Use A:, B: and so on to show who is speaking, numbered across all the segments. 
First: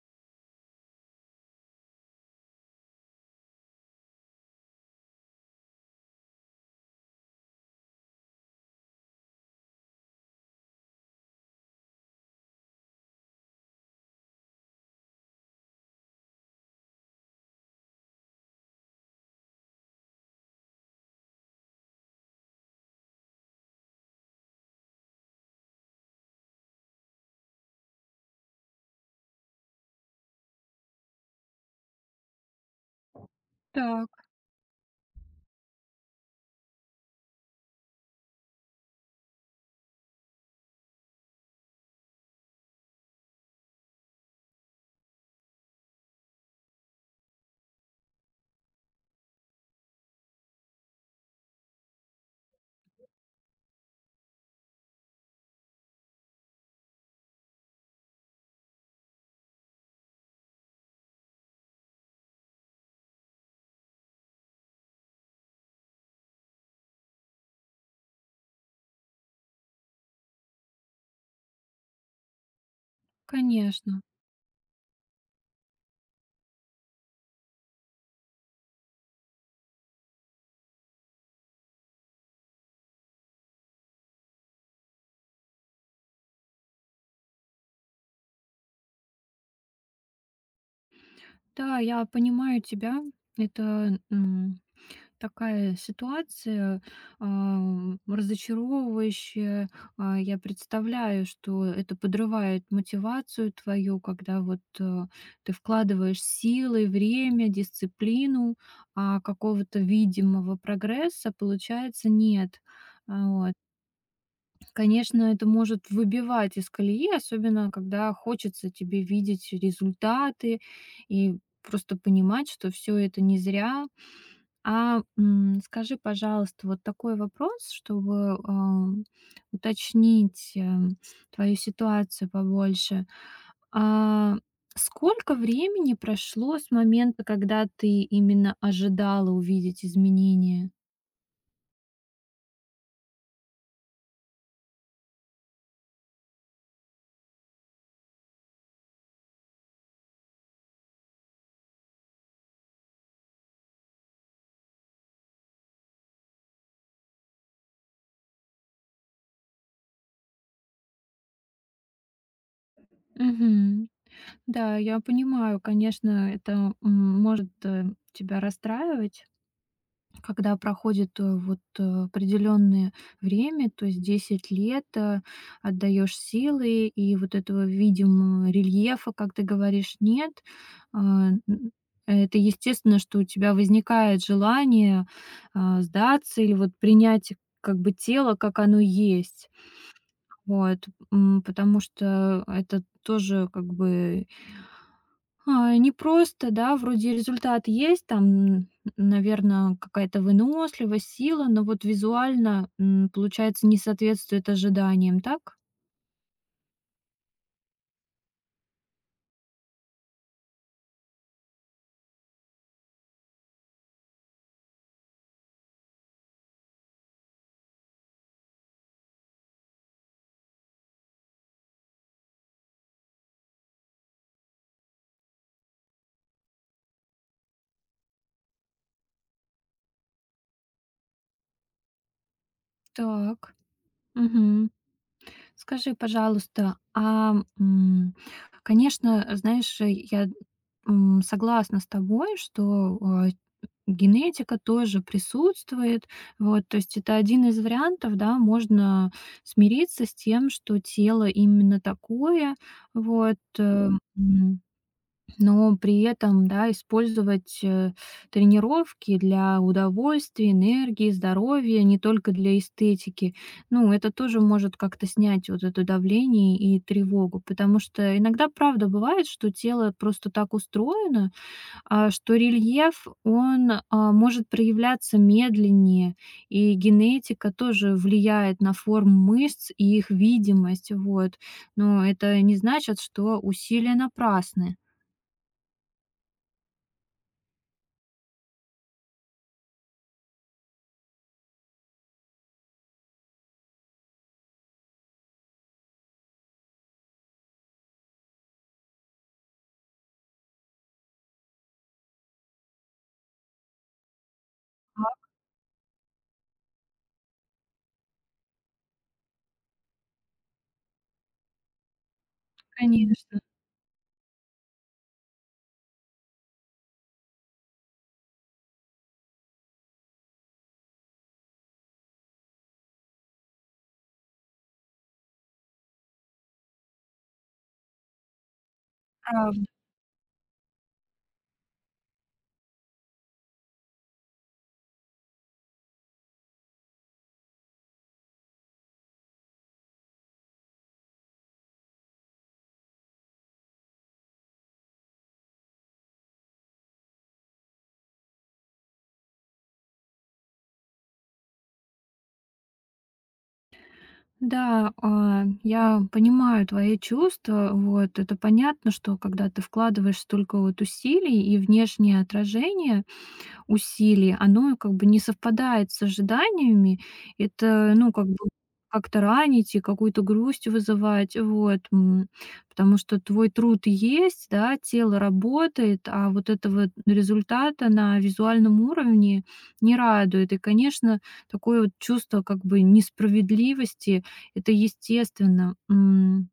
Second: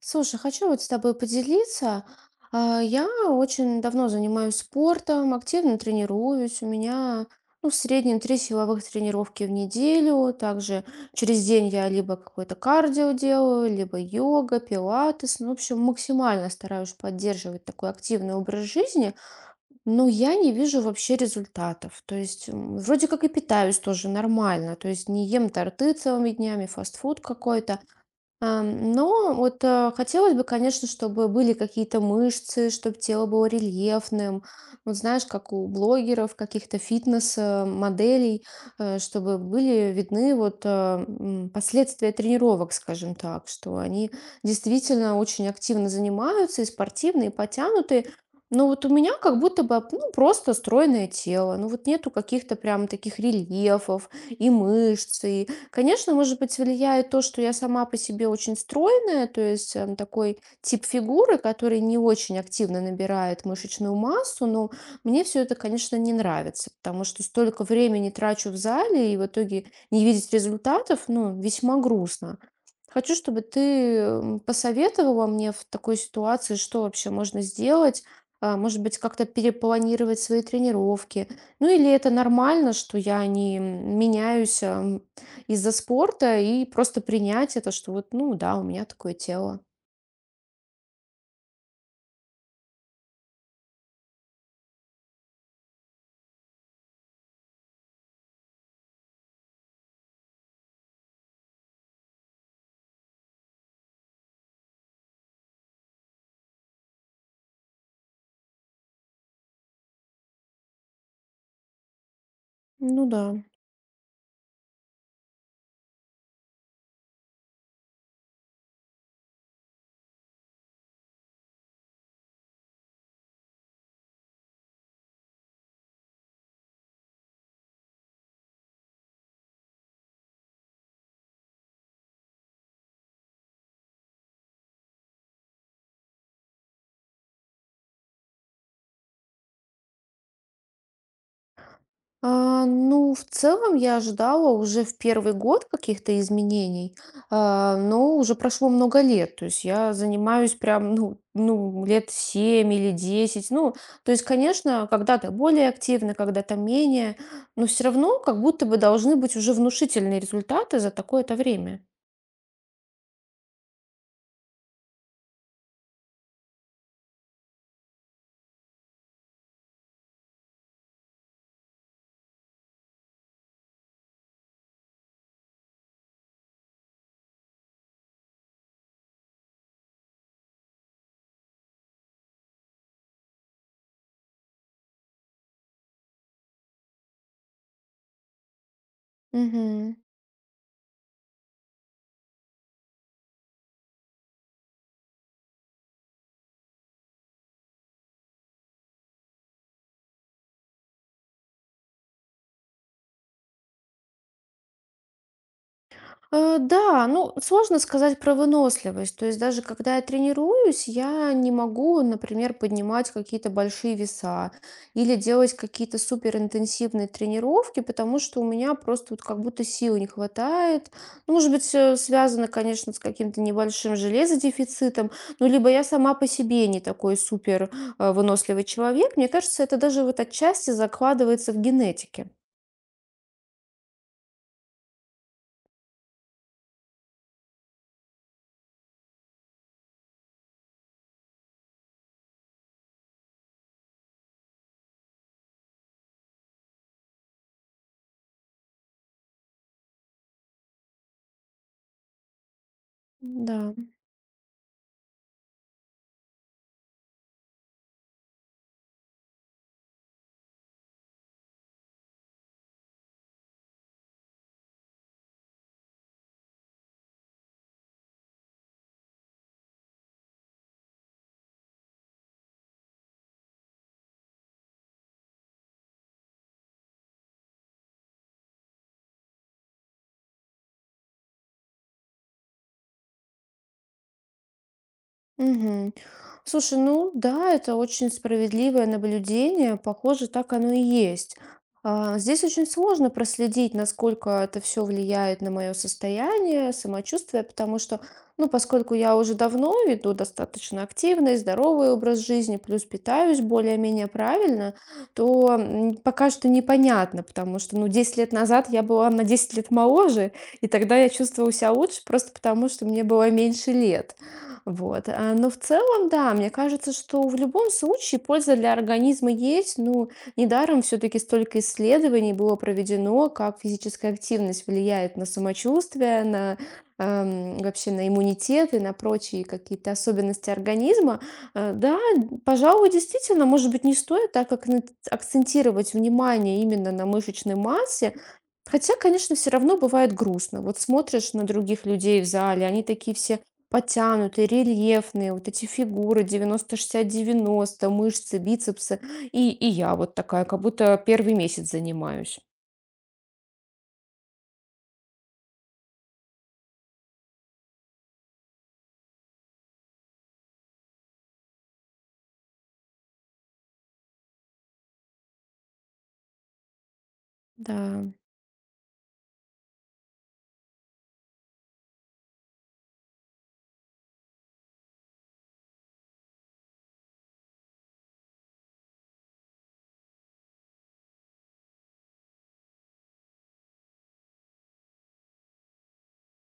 A: Слушай, хочу вот с тобой поделиться. Я очень давно занимаюсь спортом, активно тренируюсь. У меня, ну, в среднем 3 силовых тренировки в неделю. Также через день я либо какое-то кардио делаю, либо йога, пилатес. Ну, в общем, максимально стараюсь поддерживать такой активный образ жизни, но я не вижу вообще результатов. То есть вроде как и питаюсь тоже нормально. То есть не ем торты целыми днями, фастфуд какой-то. Но вот хотелось бы, конечно, чтобы были какие-то мышцы, чтобы тело было
B: Так,
A: рельефным. Вот знаешь, как у блогеров, каких-то фитнес-моделей, чтобы были видны вот последствия тренировок, скажем так, что они действительно очень активно занимаются, и спортивные, и потянутые. Но вот у меня как будто бы ну, просто стройное тело, ну вот нету каких-то прям таких рельефов и мышц, и конечно, может быть, влияет то, что я сама по себе очень стройная, то есть такой тип фигуры, который не очень активно набирает мышечную массу, но мне все это, конечно, не нравится, потому что столько времени трачу в зале и в итоге не видеть результатов, ну, весьма грустно. Хочу, чтобы ты
B: конечно.
A: посоветовала мне в такой ситуации, что вообще можно сделать, а, может быть, как-то перепланировать свои тренировки, ну или это нормально, что я не меняюсь из-за спорта и просто принять это, что вот, ну да, у меня такое тело.
B: Да, я понимаю тебя. Это, такая ситуация, разочаровывающая. Я представляю, что это подрывает мотивацию твою, когда вот, ты вкладываешь силы, время, дисциплину, а какого-то видимого прогресса, получается, нет.
A: Ну да.
B: А, вот. Конечно, это может выбивать из колеи, особенно когда хочется тебе видеть результаты и просто понимать, что все это не зря. А м, скажи, пожалуйста, вот такой вопрос, чтобы уточнить твою ситуацию побольше. А сколько времени прошло с момента, когда ты именно ожидала увидеть изменения?
A: А, ну, в целом я ожидала уже в первый год каких-то изменений, а, но уже прошло много лет. То есть я занимаюсь прям, ну, лет 7 или 10. Ну, то есть, конечно, когда-то более активно, когда-то менее, но все равно как будто бы должны быть уже внушительные результаты за такое-то время.
B: Да, я понимаю, конечно, это может тебя расстраивать, когда проходит определенное время, то есть 10 лет, отдаешь силы, и вот этого видимого рельефа, как ты говоришь, нет. А, н- Это естественно, что у тебя возникает желание сдаться или вот принять как бы тело, как оно есть.
A: Мгм.
B: Вот, потому что это тоже как бы не просто, да, вроде результат есть, там, наверное, какая-то выносливость, сила, но вот визуально, получается, не соответствует ожиданиям, так?
A: Да, ну, сложно сказать про выносливость. То есть даже когда я тренируюсь, я не могу, например, поднимать какие-то большие веса или делать какие-то суперинтенсивные тренировки, потому что у меня просто вот как будто сил не хватает. Ну, может быть, связано, конечно, с каким-то небольшим железодефицитом, ну, либо я сама по себе не такой супер выносливый человек. Мне кажется, это даже вот отчасти закладывается в генетике.
B: Так. Мгм. Скажи, пожалуйста, м, конечно, знаешь, я согласна с тобой, что а, генетика тоже присутствует. Вот, то есть это один из вариантов, да, можно смириться с тем, что тело именно такое, вот,
A: Да.
B: м, но при этом, да, использовать тренировки для удовольствия, энергии, здоровья, не только для эстетики. Ну, это тоже может как-то снять вот это давление и тревогу, потому что иногда, правда, бывает, что тело просто так устроено, что рельеф, он может проявляться медленнее, и генетика тоже влияет на форму мышц и их видимость, вот. Но это не значит, что усилия напрасны.
A: Мгм. Слушай, ну да, это очень справедливое наблюдение. Похоже, так оно и есть. Здесь очень сложно проследить, насколько это все влияет на мое состояние, самочувствие, потому что, ну, поскольку я уже давно веду достаточно активный, здоровый образ жизни, плюс питаюсь более-менее правильно,
B: Да,
A: то пока что непонятно, потому что, ну, 10 лет назад я была на 10 лет моложе, и тогда я чувствовала себя лучше просто потому, что мне было
B: конечно,
A: меньше лет. Вот. Но в целом, да, мне кажется, что в любом случае польза для организма есть. Ну, недаром все-таки столько исследований было проведено, как физическая активность влияет на самочувствие, на вообще на иммунитет и на прочие
B: правда.
A: какие-то особенности организма. Да, пожалуй, действительно, может быть, не стоит так как акцентировать внимание именно на мышечной массе, хотя, конечно, все равно бывает грустно. Вот смотришь на других людей в зале, они такие все потянутые, рельефные, вот эти фигуры 90-60-90 мышцы, бицепсы. И я вот такая, как будто первый месяц занимаюсь.
B: Да, я понимаю твои чувства. Вот это понятно, что когда ты вкладываешь столько вот усилий и внешнее отражение, усилий, оно как бы не совпадает с ожиданиями. Это,
A: Да.
B: ну, как бы как-то ранить и какую-то грусть вызывать, вот, м. Потому что твой труд есть, да, тело работает, а вот этого результата на визуальном уровне не радует. И, конечно, такое вот чувство как бы несправедливости — это естественно. М.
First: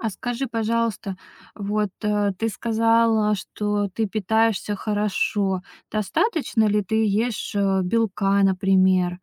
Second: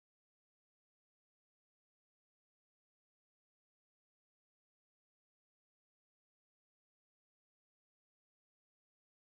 B: А скажи, пожалуйста, вот, ты сказала, что ты питаешься хорошо. Достаточно ли ты ешь, белка, например?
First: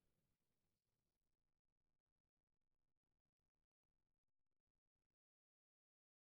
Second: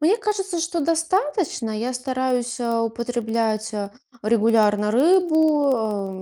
A: Мне кажется, что достаточно. Я стараюсь употреблять регулярно рыбу,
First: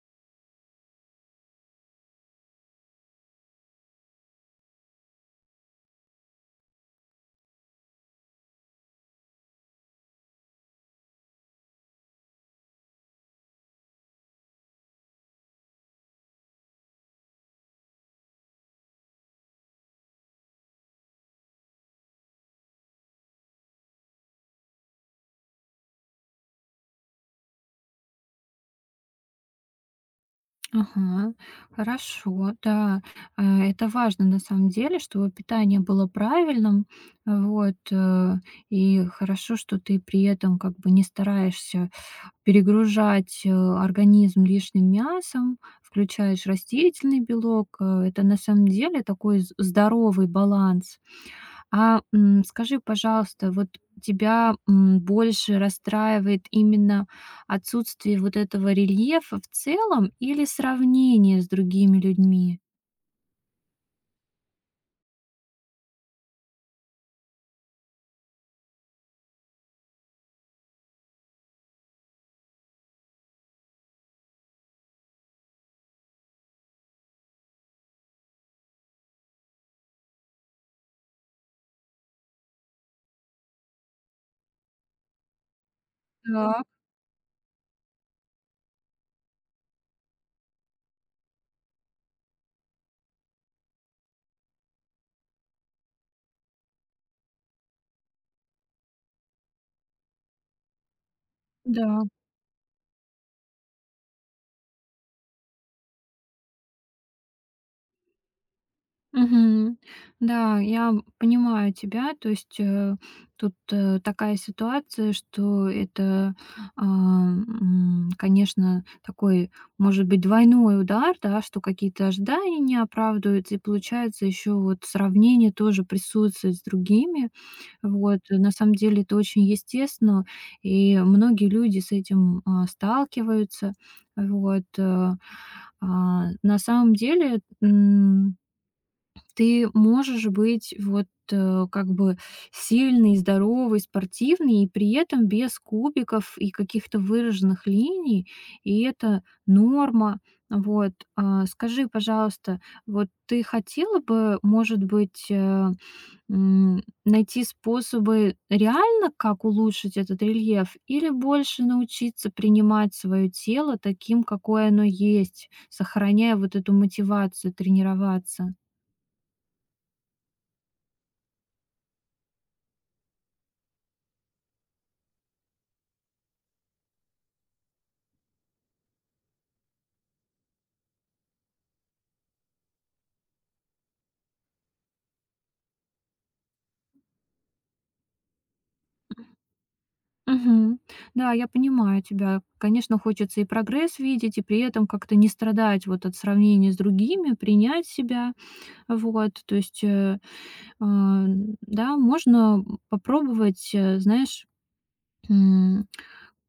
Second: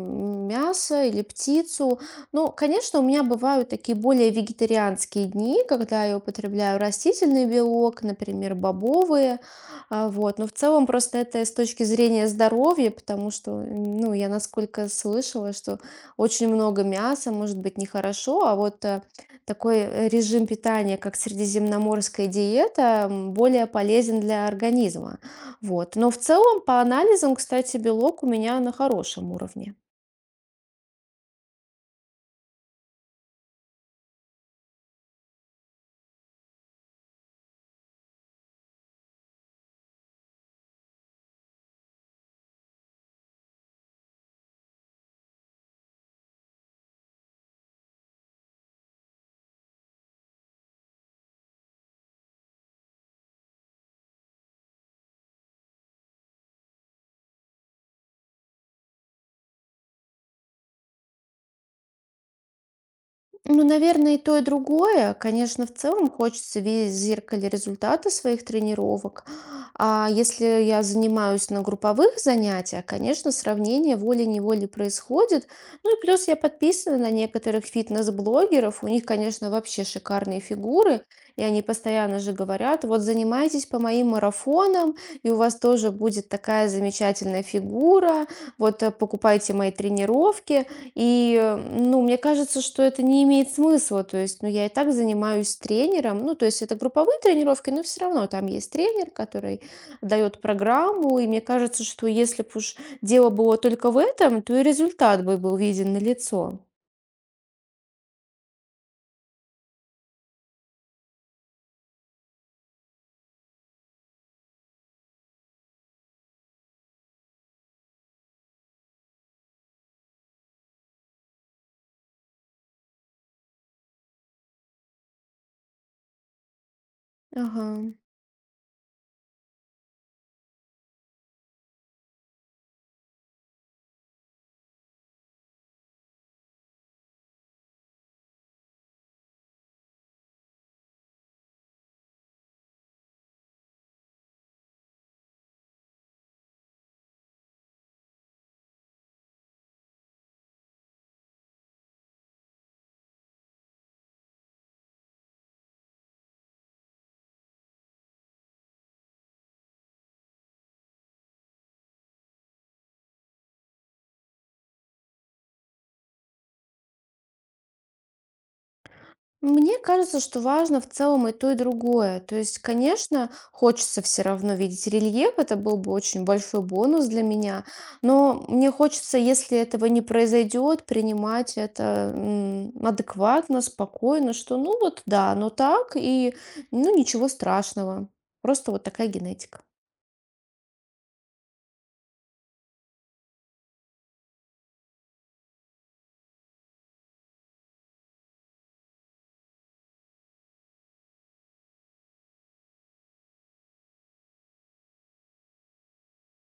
A: мясо или птицу. Ну, конечно, у меня бывают такие более вегетарианские дни, когда я употребляю растительный белок, например, бобовые. Вот. Но в целом просто это с точки зрения здоровья, потому что, ну, я насколько слышала, что очень много мяса может быть нехорошо, а вот такой режим питания, как средиземноморская диета, более полезен для организма. Вот. Но в целом, по анализам, кстати, белок у меня на хорошем уровне.
B: Ага, хорошо, да. Э, это важно на самом деле, чтобы питание было правильным. Вот, и хорошо, что ты при этом как бы не стараешься перегружать, организм лишним мясом, включаешь растительный белок. Э, это на самом деле такой з здоровый баланс. А, м, скажи, пожалуйста, вот тебя, больше расстраивает именно отсутствие вот этого рельефа в целом или сравнение с другими людьми?
A: Ну, наверное, и то, и другое. Конечно, в целом хочется видеть в зеркале результаты своих тренировок. А если я занимаюсь на групповых занятиях, конечно, сравнение волей-неволей происходит. Ну и плюс я подписана на некоторых фитнес-блогеров. У них, конечно, вообще шикарные фигуры. И они постоянно же говорят, вот занимайтесь по моим марафонам, и у вас тоже будет
B: Так,
A: такая замечательная фигура. Вот покупайте мои тренировки. И, ну, мне кажется, что это не имеет смысла. То есть, ну, я и так занимаюсь тренером. Ну, то есть это групповые тренировки, но все равно там есть тренер, который дает программу. И мне кажется,
B: да.
A: что если бы уж дело было только в этом, то и результат бы был виден на лицо.
B: Мгм. Да, я понимаю тебя. То есть, тут, такая ситуация, что это, конечно, такой, может быть, двойной удар, да, что какие-то ожидания не оправдываются, и получается еще вот сравнение тоже присутствует с другими.
A: Ага.
B: Вот, на самом деле это очень естественно, и многие люди с этим, сталкиваются. Вот, э. На самом деле, ты можешь быть вот, как бы сильный, здоровый, спортивный и при этом без кубиков и каких-то выраженных линий, и это норма. Вот, а, скажи, пожалуйста, вот ты хотела бы, может быть, найти способы реально, как улучшить этот рельеф, или больше научиться принимать свое тело таким, какое оно есть, сохраняя вот эту мотивацию тренироваться?
A: Мне кажется, что важно в целом и то, и другое. То есть, конечно, хочется все равно видеть рельеф, это был бы очень большой бонус для меня, но мне хочется, если этого не произойдет, принимать это адекватно, спокойно, что ну вот да, но так, и ну ничего страшного. Просто вот такая генетика.
B: Мгм. Да, я понимаю тебя. Конечно, хочется и прогресс видеть, и при этом как-то не страдать вот от сравнения с другими, принять себя. Вот, то есть, а, да, можно попробовать, знаешь, м,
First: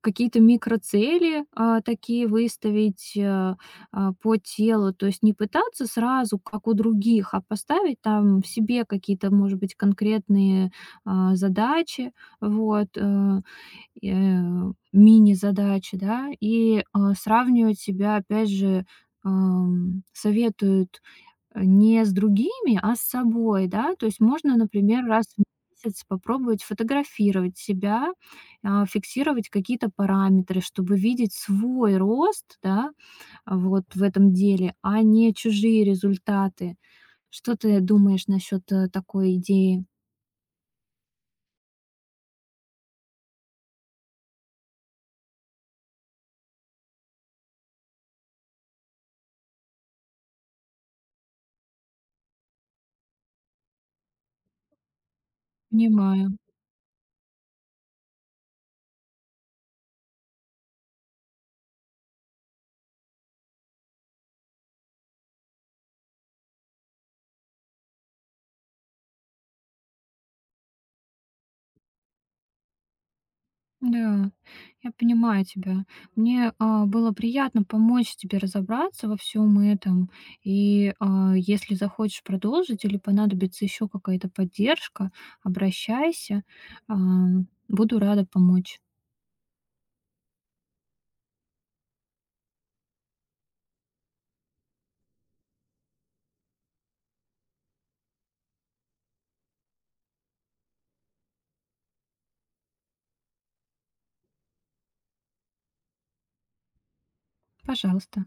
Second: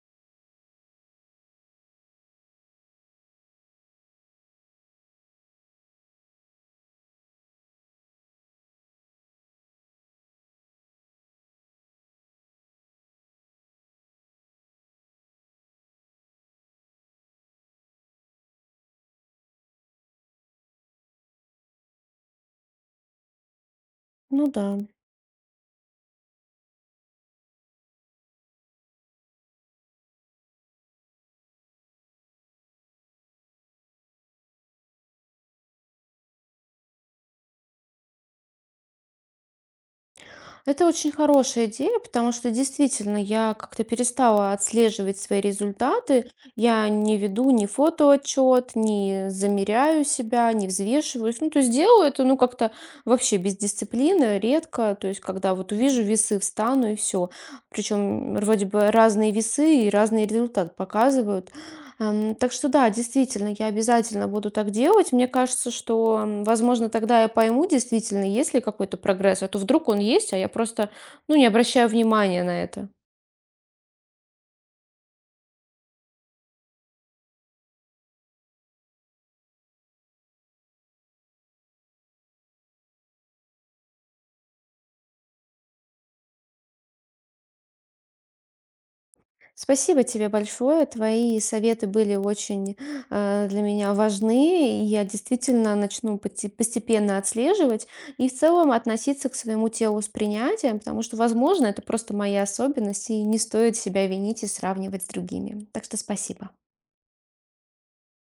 B: какие-то микроцели такие выставить по телу, то есть не пытаться сразу, как у других, а поставить там в себе какие-то, может быть, конкретные задачи, вот, мини-задачи, да, и, сравнивать себя, опять же, советуют, не с другими, а с собой, да. То есть
A: Ну
B: можно,
A: да.
B: например, раз в месяц попробовать фотографировать себя, фиксировать какие-то параметры, чтобы видеть свой рост, да, вот в этом деле, а не чужие результаты. Что ты думаешь насчет, такой идеи?
A: Это очень хорошая идея, потому что действительно я как-то перестала отслеживать свои результаты. Я не веду ни фотоотчет, не замеряю себя, не взвешиваюсь. Ну, то есть делаю это, ну, как-то вообще без дисциплины, редко. То есть когда вот увижу
B: Понимаю.
A: весы, встану и все. Причем вроде бы разные весы и разный результат показывают. Так что да, действительно, я обязательно буду так делать. Мне кажется, что, возможно, тогда я пойму, действительно, есть ли какой-то прогресс, а то вдруг он есть, а я просто, ну, не обращаю внимания на это.
B: Да, я понимаю тебя. Мне, было приятно помочь тебе разобраться во всем этом. И, если захочешь продолжить или понадобится еще какая-то поддержка, обращайся. Буду рада помочь.
A: Спасибо тебе большое. Твои советы были очень для меня важны, и я действительно начну постепенно отслеживать и в целом относиться к своему телу с принятием, потому что, возможно, это просто моя особенность, и не стоит себя винить и сравнивать с другими. Так что спасибо.
B: Пожалуйста.